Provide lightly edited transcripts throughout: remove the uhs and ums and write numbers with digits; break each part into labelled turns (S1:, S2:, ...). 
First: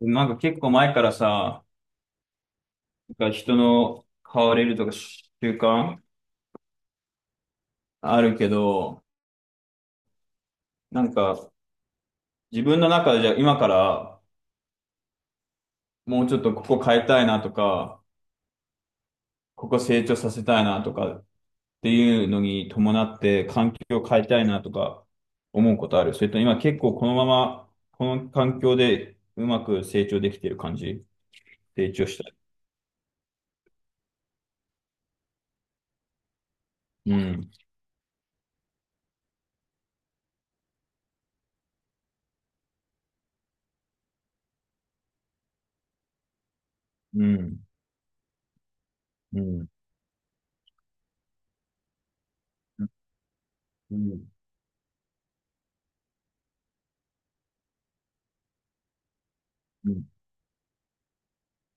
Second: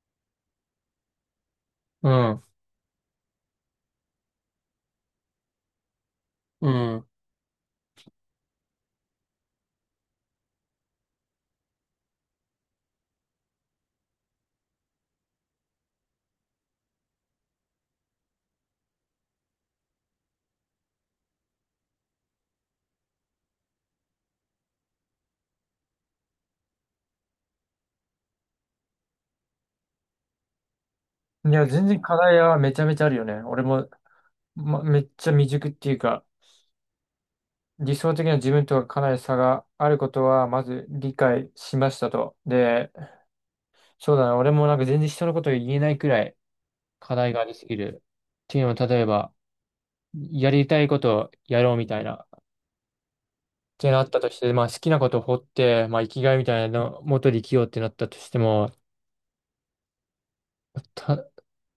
S1: なんか結構前からさ、
S2: うん、
S1: なんか人の変われるとか習慣
S2: う
S1: あるけど、なんか自分の中でじゃあ今からもうちょっとここ変えたいなとか、ここ成長させたいなとかっていうのに伴って環境を変えたいなとか思うことある。それと今結構このままこの環境でうまく成長できてる感じ？
S2: ん。いや、全
S1: 成
S2: 然
S1: 長
S2: 課
S1: したい。
S2: 題はめちゃめちゃあるよね。俺も、ま、めっちゃ未熟っていうか、
S1: うん、
S2: 理想的な自分とはかなり差があることは、まず理解しましたと。で、そうだな、俺もなんか全然人のことを言えないくらい課
S1: う
S2: 題があり
S1: ん、
S2: すぎる。っていうのも、例えば、
S1: うん、
S2: やりたいことをやろうみたいな、って
S1: う
S2: なった
S1: ん、
S2: として、まあ好きなことを掘って、まあ生きがいみたいなの、元で生きようってなったとしても、
S1: うん。
S2: た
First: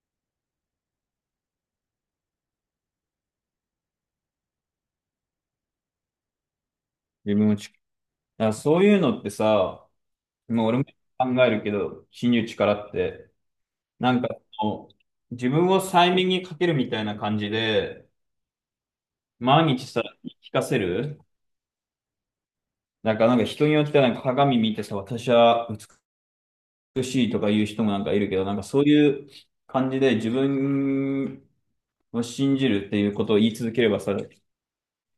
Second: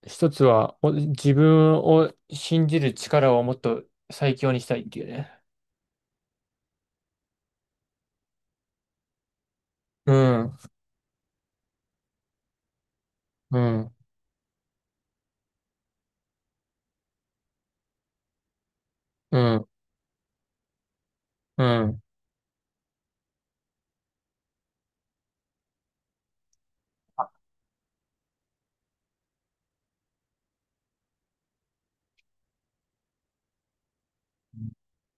S2: 一つは、自分を信じる力をもっと最強にしたいっていうね。
S1: 自分をち、だからそういうのってさ、
S2: うん、
S1: もう俺も考えるけど、信じる力って、
S2: うん、
S1: なんかその、自分を催眠にかけるみたいな感じで、
S2: うん、
S1: 毎日さ、言い聞かせる。
S2: うん。
S1: なんか人によってはなんか鏡見てさ、私は美しいとか言う人もなんかいるけど、なんかそういう感じで自分を信じるっていうことを言い続ければさ、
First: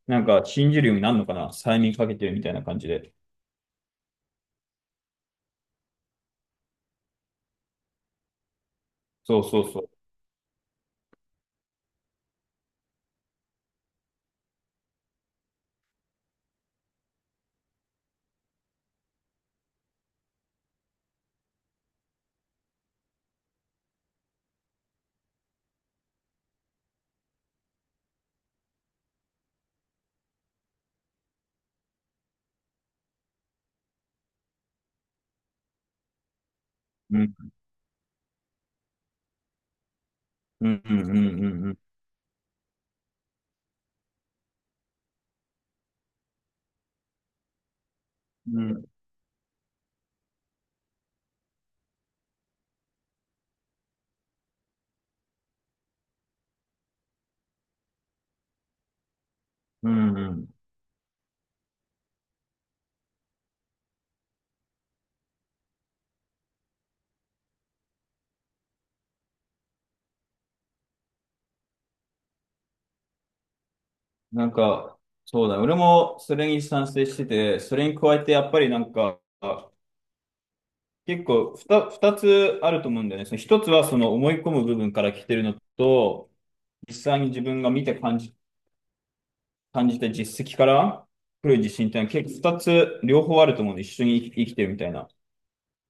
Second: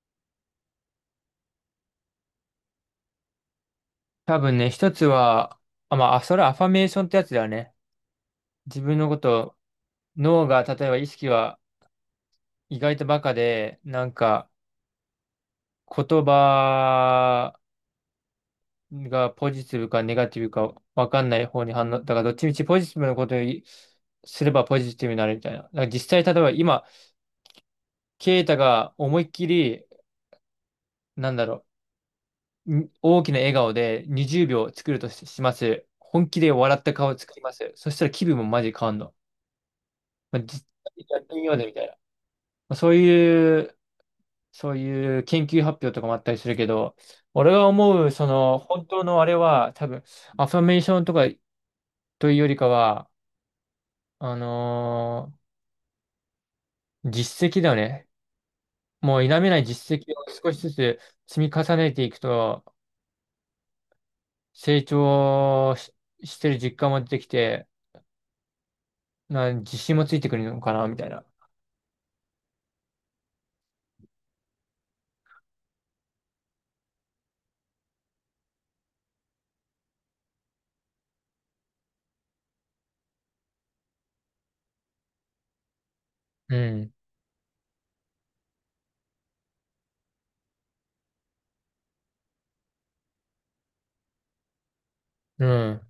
S1: なんか信じるようになるのかな催眠かけてるみたいな感じで。
S2: 多分ね、一つは、あ、まあ、それはアファメーションってやつだよね。自分のこ
S1: そう
S2: と、
S1: そうそう。
S2: 脳が、例えば意識は意外とバカで、なんか、言葉がポジティブかネガティブかわかんない方に反応、だからどっちみちポジティブなことをすればポジティブになるみたいな。だから実際、例えば今、ケイタが思いっきり、なんだろう、大きな笑顔で20秒作るします。本気で笑った顔を
S1: う
S2: 作
S1: ん、
S2: ります。そしたら気分もマジ変わんの。まあ、実際
S1: うん、うん、
S2: にやってみようぜ
S1: う
S2: み
S1: ん、
S2: たいな。まあ、そういう研究発表とかもあったりするけど、俺が思う、その、
S1: うん、う
S2: 本
S1: ん、
S2: 当のあれは、多分、アファメーションとかというよりかは、あのー実績だよね。もう否めない
S1: う
S2: 実績
S1: ん、う
S2: を
S1: ん、う
S2: 少し
S1: ん。
S2: ずつ積み重ねていくと、成長し、してる実感も出てきて、自信もついてくるのかな、みたいな。
S1: なんか、そうだ、俺もそれに賛成してて、それに加えてやっぱりなんか、結構二つあると思うんだよね。その一つはその思い込む部分から来てるのと、
S2: うん。
S1: 実際に自分が見て感じた実績から来る自信っていうのは結構二つ両方あると思うんで、一緒に生き生きてるみたいな。だか
S2: うん。だか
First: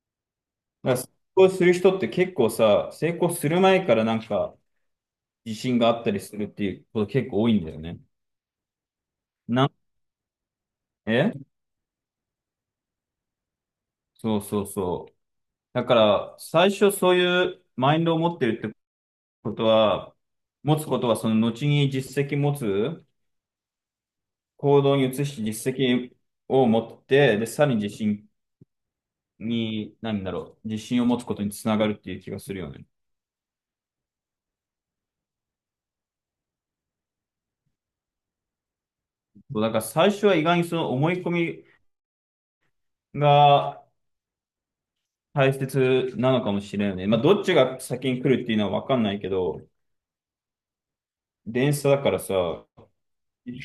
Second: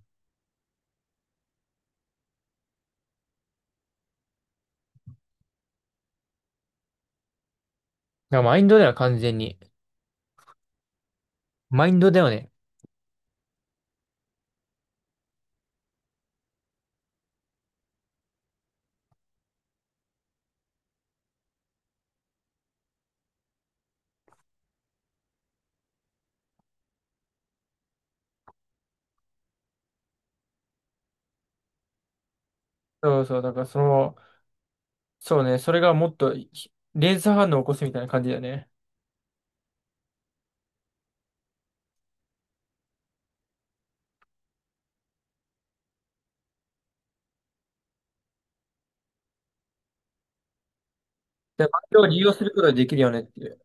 S1: ら成功する人って結構さ、成功する前からなんか自信があったりするっていうこと結構多いんだよね。
S2: らマインドだよ、完全に。
S1: なん、え
S2: マインドだよね。
S1: そうそうそう。だから、最初そういうマインドを持ってるってことは、持つことはその後に実績持つ、行動に移して実績を持って、で、さらに自信に、何だろう、自信を持つことにつながるっていう気がするよね。
S2: そうそう、だからその、そうね、それがもっと連鎖反応を起こすみたいな感じだよね。
S1: そうだから最初は意外にその思い込みが大切なのかもしれないね。まあ、どっちが先に来るっていうのはわかんないけど、
S2: で、
S1: 電
S2: 環
S1: 車だ
S2: 境を
S1: か
S2: 利
S1: ら
S2: 用すること
S1: さ、
S2: ができるよねっていう。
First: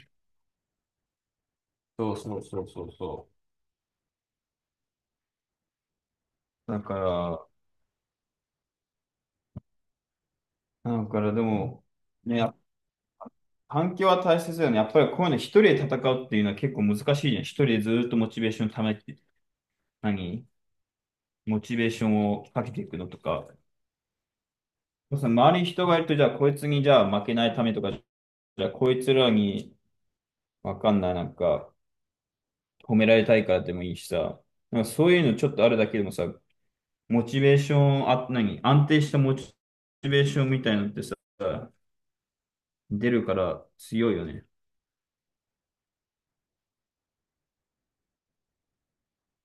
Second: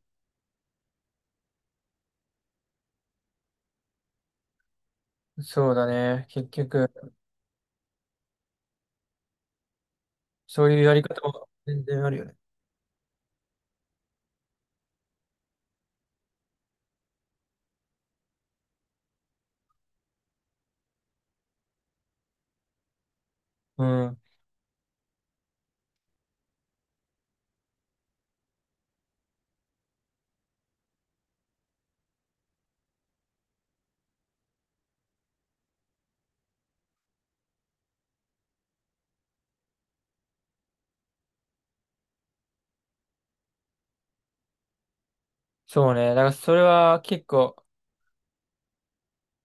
S1: そうそうそうそうそ
S2: そうだね、結
S1: う。だ
S2: 局、
S1: か
S2: そういうや
S1: ら、
S2: り
S1: だ
S2: 方
S1: からで
S2: も全
S1: も、
S2: 然あるよね。
S1: ね、環境は大切だよね。やっぱりこういうの一人で戦うっていうのは結構難しいじゃん。一人でずーっとモチベーションためて、何モチベーションをかけていくのとか。
S2: うん、
S1: その周りに人がいると、じゃあこいつにじゃあ負けないためとか、じゃあこいつらにわかんない、なんか褒められたいからでもいいしさ。なんかそういうのちょっとあるだけでもさ、モチベーション、あ、何安定したモチベーションみたいなのってさ、出るから強いよね。
S2: そうね、だからそれは結構、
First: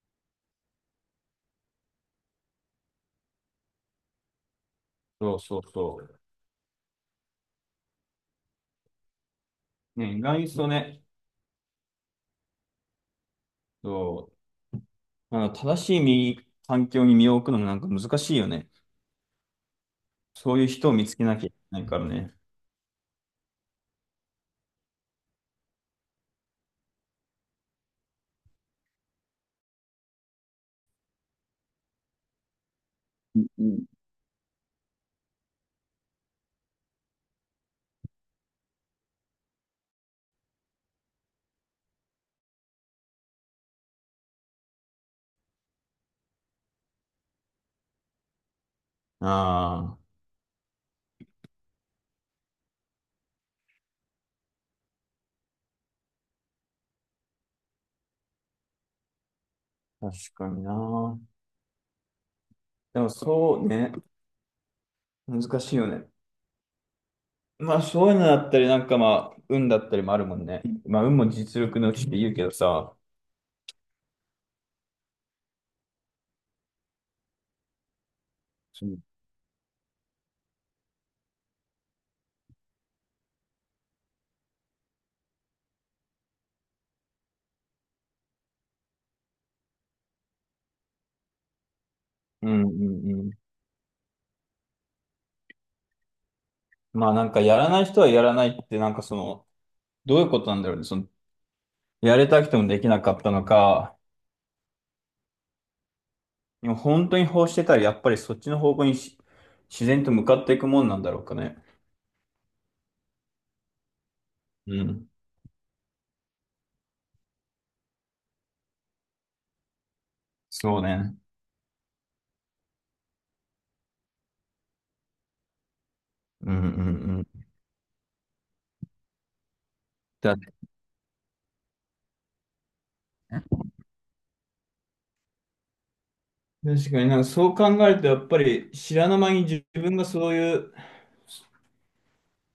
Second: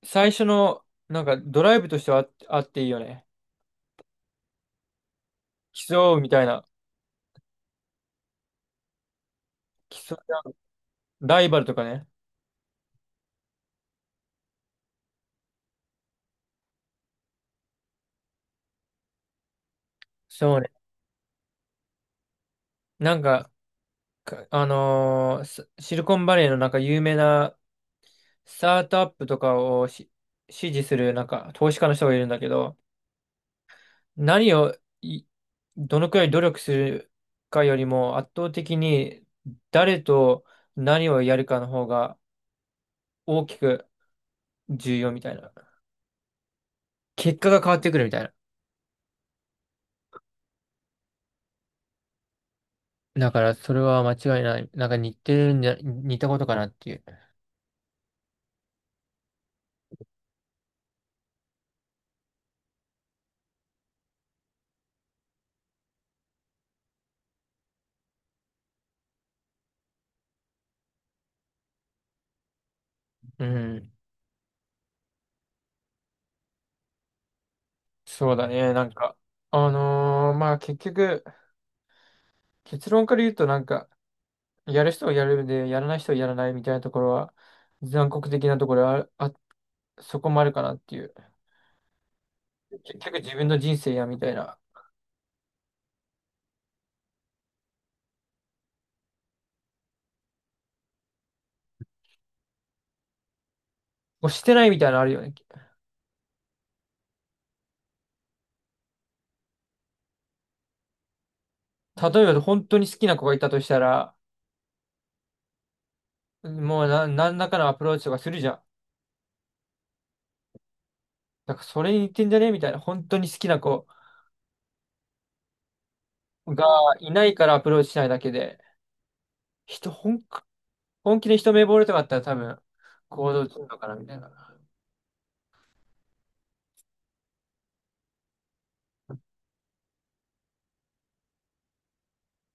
S2: 最初の、なんかドライブとしてはあっていいよね。
S1: そうそうそ
S2: 競
S1: う。
S2: うみたいな、競
S1: ね、
S2: い
S1: 意外に
S2: 合う
S1: そうね、
S2: ライバルとかね。
S1: そうあの、正しい身環境に身を置くのもなんか難しいよね。そ
S2: そ
S1: う
S2: う
S1: いう
S2: ね。
S1: 人を見つけなきゃいけないからね。
S2: なんか、シリコンバレーのなんか有名なスタートアップとかを支持するなんか投資家の人がいるんだけど、
S1: うん。
S2: 何をいどのくらい努力するかよりも圧倒的に誰と何をやるかの方が大きく重要みたいな。結果が変わってくるみたいな。
S1: あ
S2: だからそれは間違いない。なんか似てるんじゃ、似たことかなっていう。
S1: あ、確かにな。でもそうね、難しいよね。まあそういうのだったり、なんかまあ、運だったりもあるもんね。まあ運も実力のうちって言うけどさ、
S2: うん。そうだね。な
S1: う
S2: ん
S1: ん
S2: か、まあ結局、結論から言うとなんか、やる人はやるで、やらない人はやらないみたいなところは、残酷的なところはそこもあるかなっていう。
S1: うんう
S2: 結
S1: ん
S2: 局
S1: うん。
S2: 自分の人生やみたいな。
S1: まあなんかやらない人はやらないって、なんかその、どういうことなんだろうね。その、やれたくてもできなかったのか、
S2: こうしてないみたいなのあるよね。
S1: でも本当に欲してたらやっぱりそっちの方向にし自然と向かっていくもんなんだろうかね。
S2: 例えば本当に好きな子がいたとしたら、
S1: うん。
S2: もう何らかのアプローチとかするじゃん。
S1: そうね。
S2: だからそれに似てんじゃねみたいな。本当に好きな子
S1: うんう
S2: が
S1: ん
S2: いない
S1: う
S2: か
S1: ん。
S2: らアプローチしないだけで、人、本、
S1: だね。
S2: 本気で一目惚れとかあったら多分行動するのかなみたいな。
S1: 確かになんかそう考えると、やっぱり知らぬ間に自分がそういう、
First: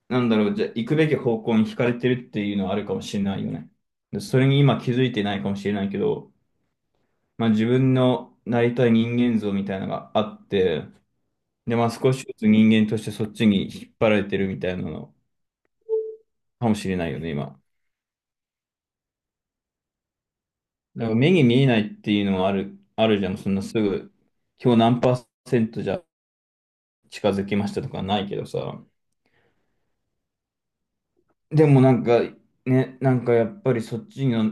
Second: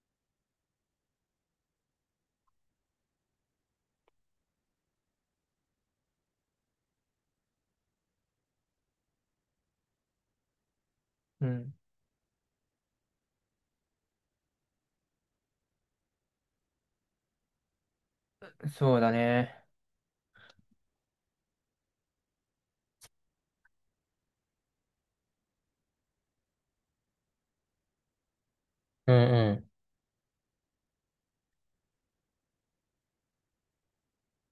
S1: なんだろう、じゃあ行くべき方向に惹かれてるっていうのはあるかもしれないよね。でそれに今気づいてないかもしれないけど、まあ自分のなりたい人間像みたいなのがあって、
S2: うん。
S1: で、まあ少しずつ人間としてそっちに引っ張られてるみたいなのかもしれないよね、今。
S2: そうだね。
S1: だから目に見えないっていうのもあるじゃん。そんなすぐ、今日何パーセントじゃ近づきましたとかないけどさ。
S2: うんうん。
S1: でもなんか、ね、なんかやっぱりそっちの、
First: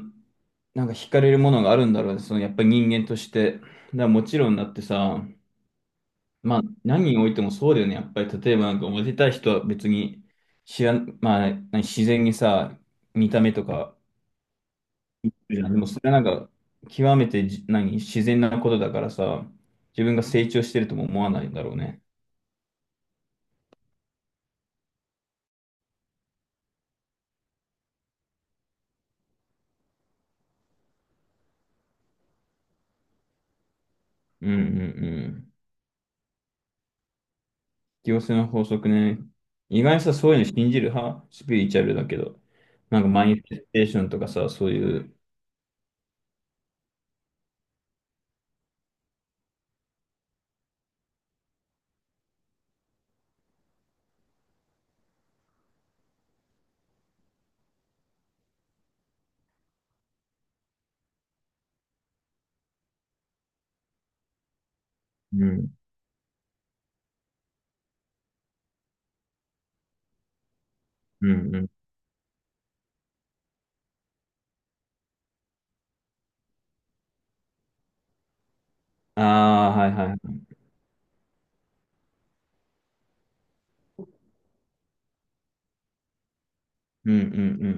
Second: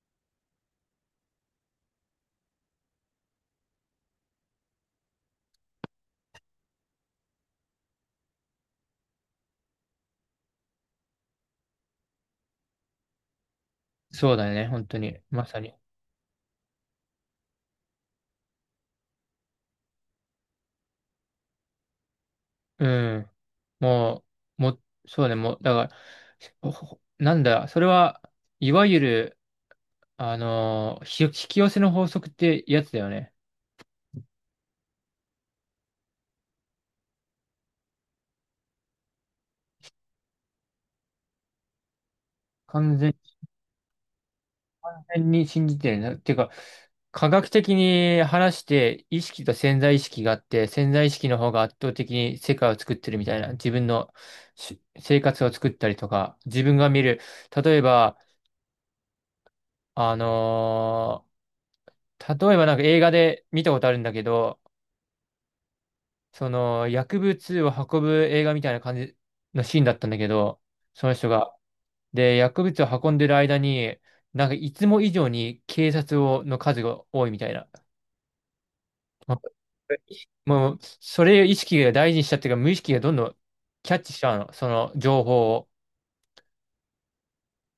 S1: なんか惹かれるものがあるんだろうね。そのやっぱり人間として。だからもちろんだってさ、まあ何においてもそうだよね。やっぱり例えばなんかモテたい人は別に知らん、まあ何自然にさ、見た目とか
S2: そうだね。本当に。ま
S1: い
S2: さ
S1: や、で
S2: に。
S1: もそれはなんか極めてじ何自然なことだからさ、自分が成長してるとも思わないんだろうね。
S2: うん。もう、も、そうね、もう、だから、なんだ、それは、いわゆる、引き寄せの法則ってやつだよね。
S1: うんうんうん。引き寄せの法則ね。意外にさ、そういうの信じる派スピリチュアルだけど。
S2: 完
S1: なんか
S2: 全
S1: マインフェステーションとかさ、そういう。
S2: に信じてるな。っていうか、科学的に話して、意識と潜在意識があって、潜在意識の方が圧倒的に世界を作ってるみたいな、自分の生活を作ったりとか、自分が見る、例えば、あのー例えばなんか映画で見たことあるんだけど、
S1: うん、
S2: その薬物を運ぶ映画みたいな感じのシーンだったんだけど、その
S1: う
S2: 人が。
S1: ん、うん。
S2: で、薬物を運んでる間に、なんかいつも以上に警察をの数が多いみたいな。
S1: あ
S2: ま
S1: あ、はいはい。
S2: もう、それを意識が大事にしちゃってるから、無意識がどんどんキャッチしちゃうの、その情報を。
S1: うん、う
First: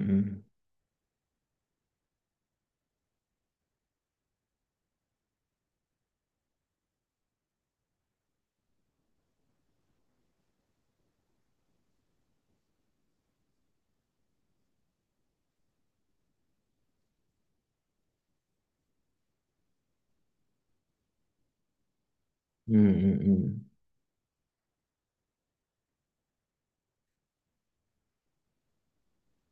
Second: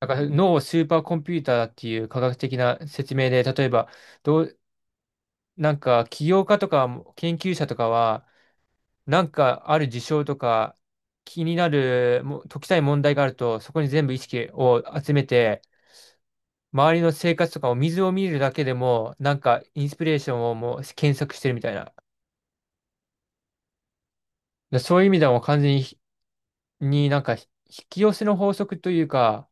S2: なんか脳をスーパーコンピューターだっていう科学的な説明で、例えば、どう、なんか起業家とか研究者とかは、なんかある事象とか気になるもう解きたい問題があるとそこに全部意識を集めて周りの生活とかを水を見るだけでもなんかインスピレーションをもう検索してるみたいな。
S1: うん、うん。うん、うん、
S2: でそういう意味ではもう完全になんか引き寄せの法則というか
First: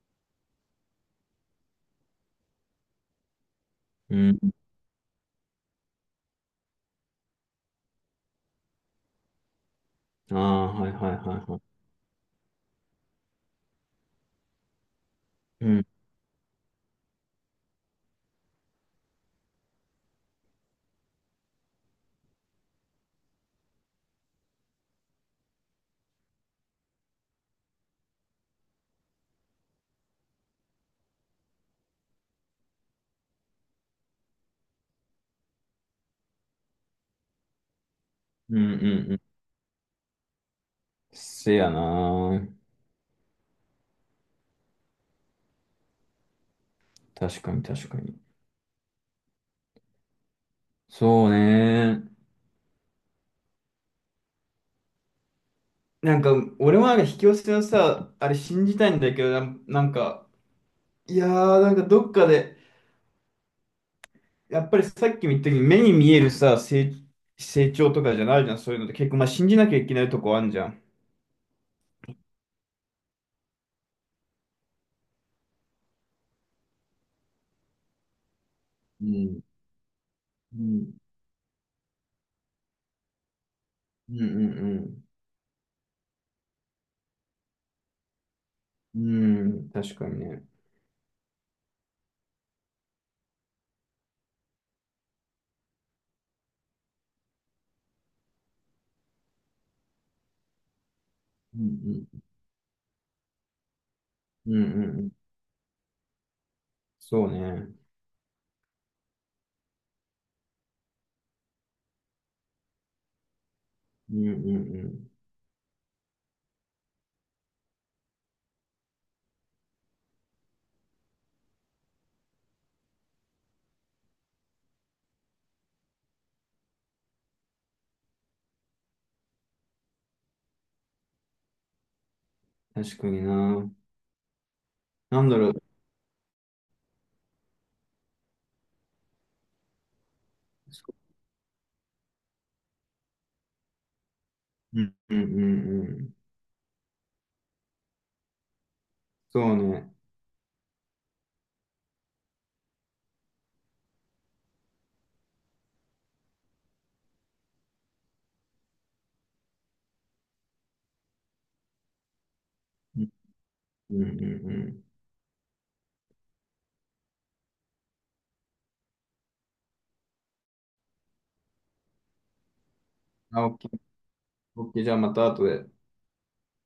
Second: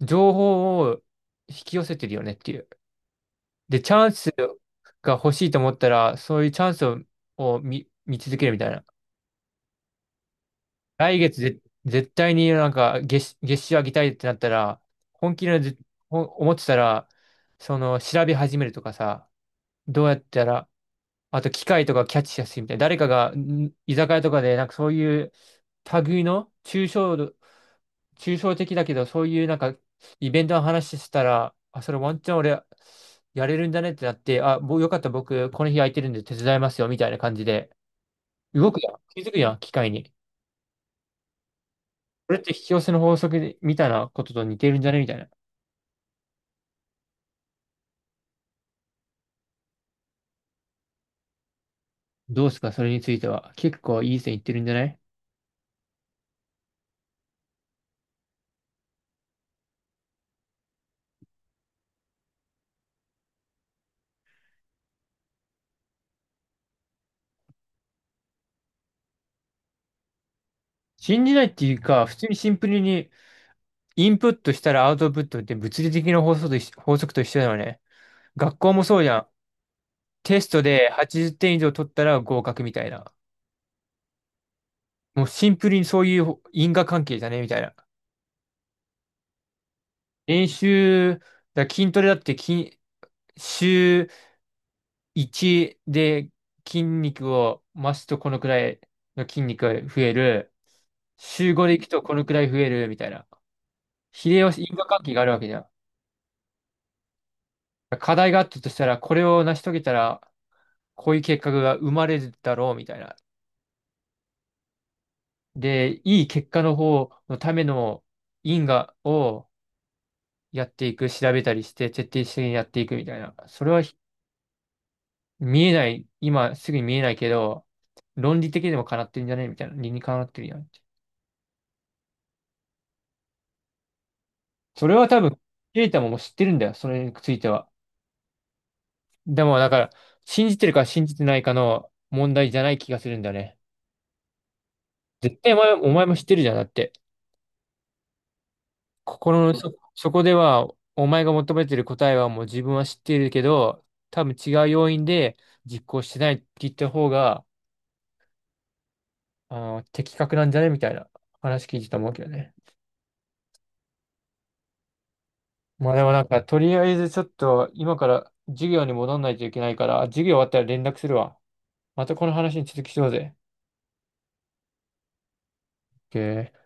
S2: 情報を引き寄せてるよねっていう。で、チャン
S1: う
S2: ス
S1: ん。
S2: が欲しいと思ったらそういうチャンスを見続けるみたいな。
S1: うん、ああ、はいはい
S2: 来
S1: は
S2: 月
S1: いはい。
S2: 絶対になんか月収上げたいってなったら、本気で
S1: うん、
S2: 思ってたら、その調べ始めるとかさ、どうやったら、あと機械とかキャッチしやすいみたいな、誰かが居酒屋とかでなんかそういう類の抽象的だけど、そういうなんかイベントの話してたら、あ、それワンチャン俺やれるんだねってなって、あ、もうよかった僕この日空いてるんで手伝いますよみたいな感じで、
S1: うん、
S2: 動
S1: う
S2: く
S1: ん。
S2: やん。
S1: う
S2: 気づ
S1: ん
S2: くやん、機械に。
S1: せやな
S2: これって
S1: ー。
S2: 引き寄せの法則でたたいなことと似てるんじゃねみたいな。
S1: 確かに確かに。そうね。
S2: どうですかそれについては？結構いい線いってるんじゃない？
S1: なんか、俺もなんか引き寄せのさ、あれ信じたいんだけど、なんか、いやー、なんかどっかで、やっぱりさっきも言ったけど、目に見えるさ、成長とかじゃないじゃん、そういうのって結構、まあ、信じなきゃいけないとこあんじゃん。
S2: 信じないっていうか、普通にシンプルにインプットしたらアウトプットって物理的な法則と一緒だよね。学校もそう
S1: う
S2: じゃん。
S1: ん、
S2: テス
S1: う
S2: トで
S1: ん、
S2: 80点以上取ったら合格みたいな。
S1: うんうん
S2: もうシンプルにそういう因果関係じゃねみたいな。
S1: うん。うん、確かにね。
S2: 練習、だ筋トレだって週1で筋肉を増すとこのくらいの筋肉が増える。週
S1: う
S2: 5で行くと
S1: ん
S2: このくらい増えるみたいな。秀
S1: うん、
S2: 吉、
S1: うん
S2: 因果
S1: うん
S2: 関
S1: うん。
S2: 係があるわけじゃん。
S1: そうね。
S2: 課題があったとしたら、これを成し遂げたら、こういう結果が生まれるだろうみたいな。
S1: うんうん
S2: で、いい結果の方のための因果をやっていく、調べたりして、徹底的にやっていくみたいな。それは見えない、今すぐに見えないけど、論理的にもかなってるんじゃねみたいな。理にかなってるやんって。
S1: うん。確かにな。
S2: それは多
S1: なんだ
S2: 分、
S1: ろう。
S2: ケイタももう知ってるんだよ、それについては。でも、だから、信じてるか信じてないかの問題じゃない気がするんだよね。
S1: うんうんう
S2: 絶
S1: ん
S2: 対
S1: う
S2: お前
S1: ん。
S2: も知ってるじゃん。だって、
S1: そ
S2: 心
S1: う
S2: の
S1: ね。
S2: そこでは、お前が求めてる答えはもう自分は知っているけど、多分違う要因で実行してないって言った方が、的確なんじゃねみたいな話聞いてたと思うけどね。
S1: うん。うんうんうん。
S2: まあでもなんか、とりあえずちょっと、今から授業に戻んないといけないから、授業終わったら連絡するわ。またこの話に続きしようぜ。
S1: あ、オッケー。オッケー。じゃあまた後で。
S2: OK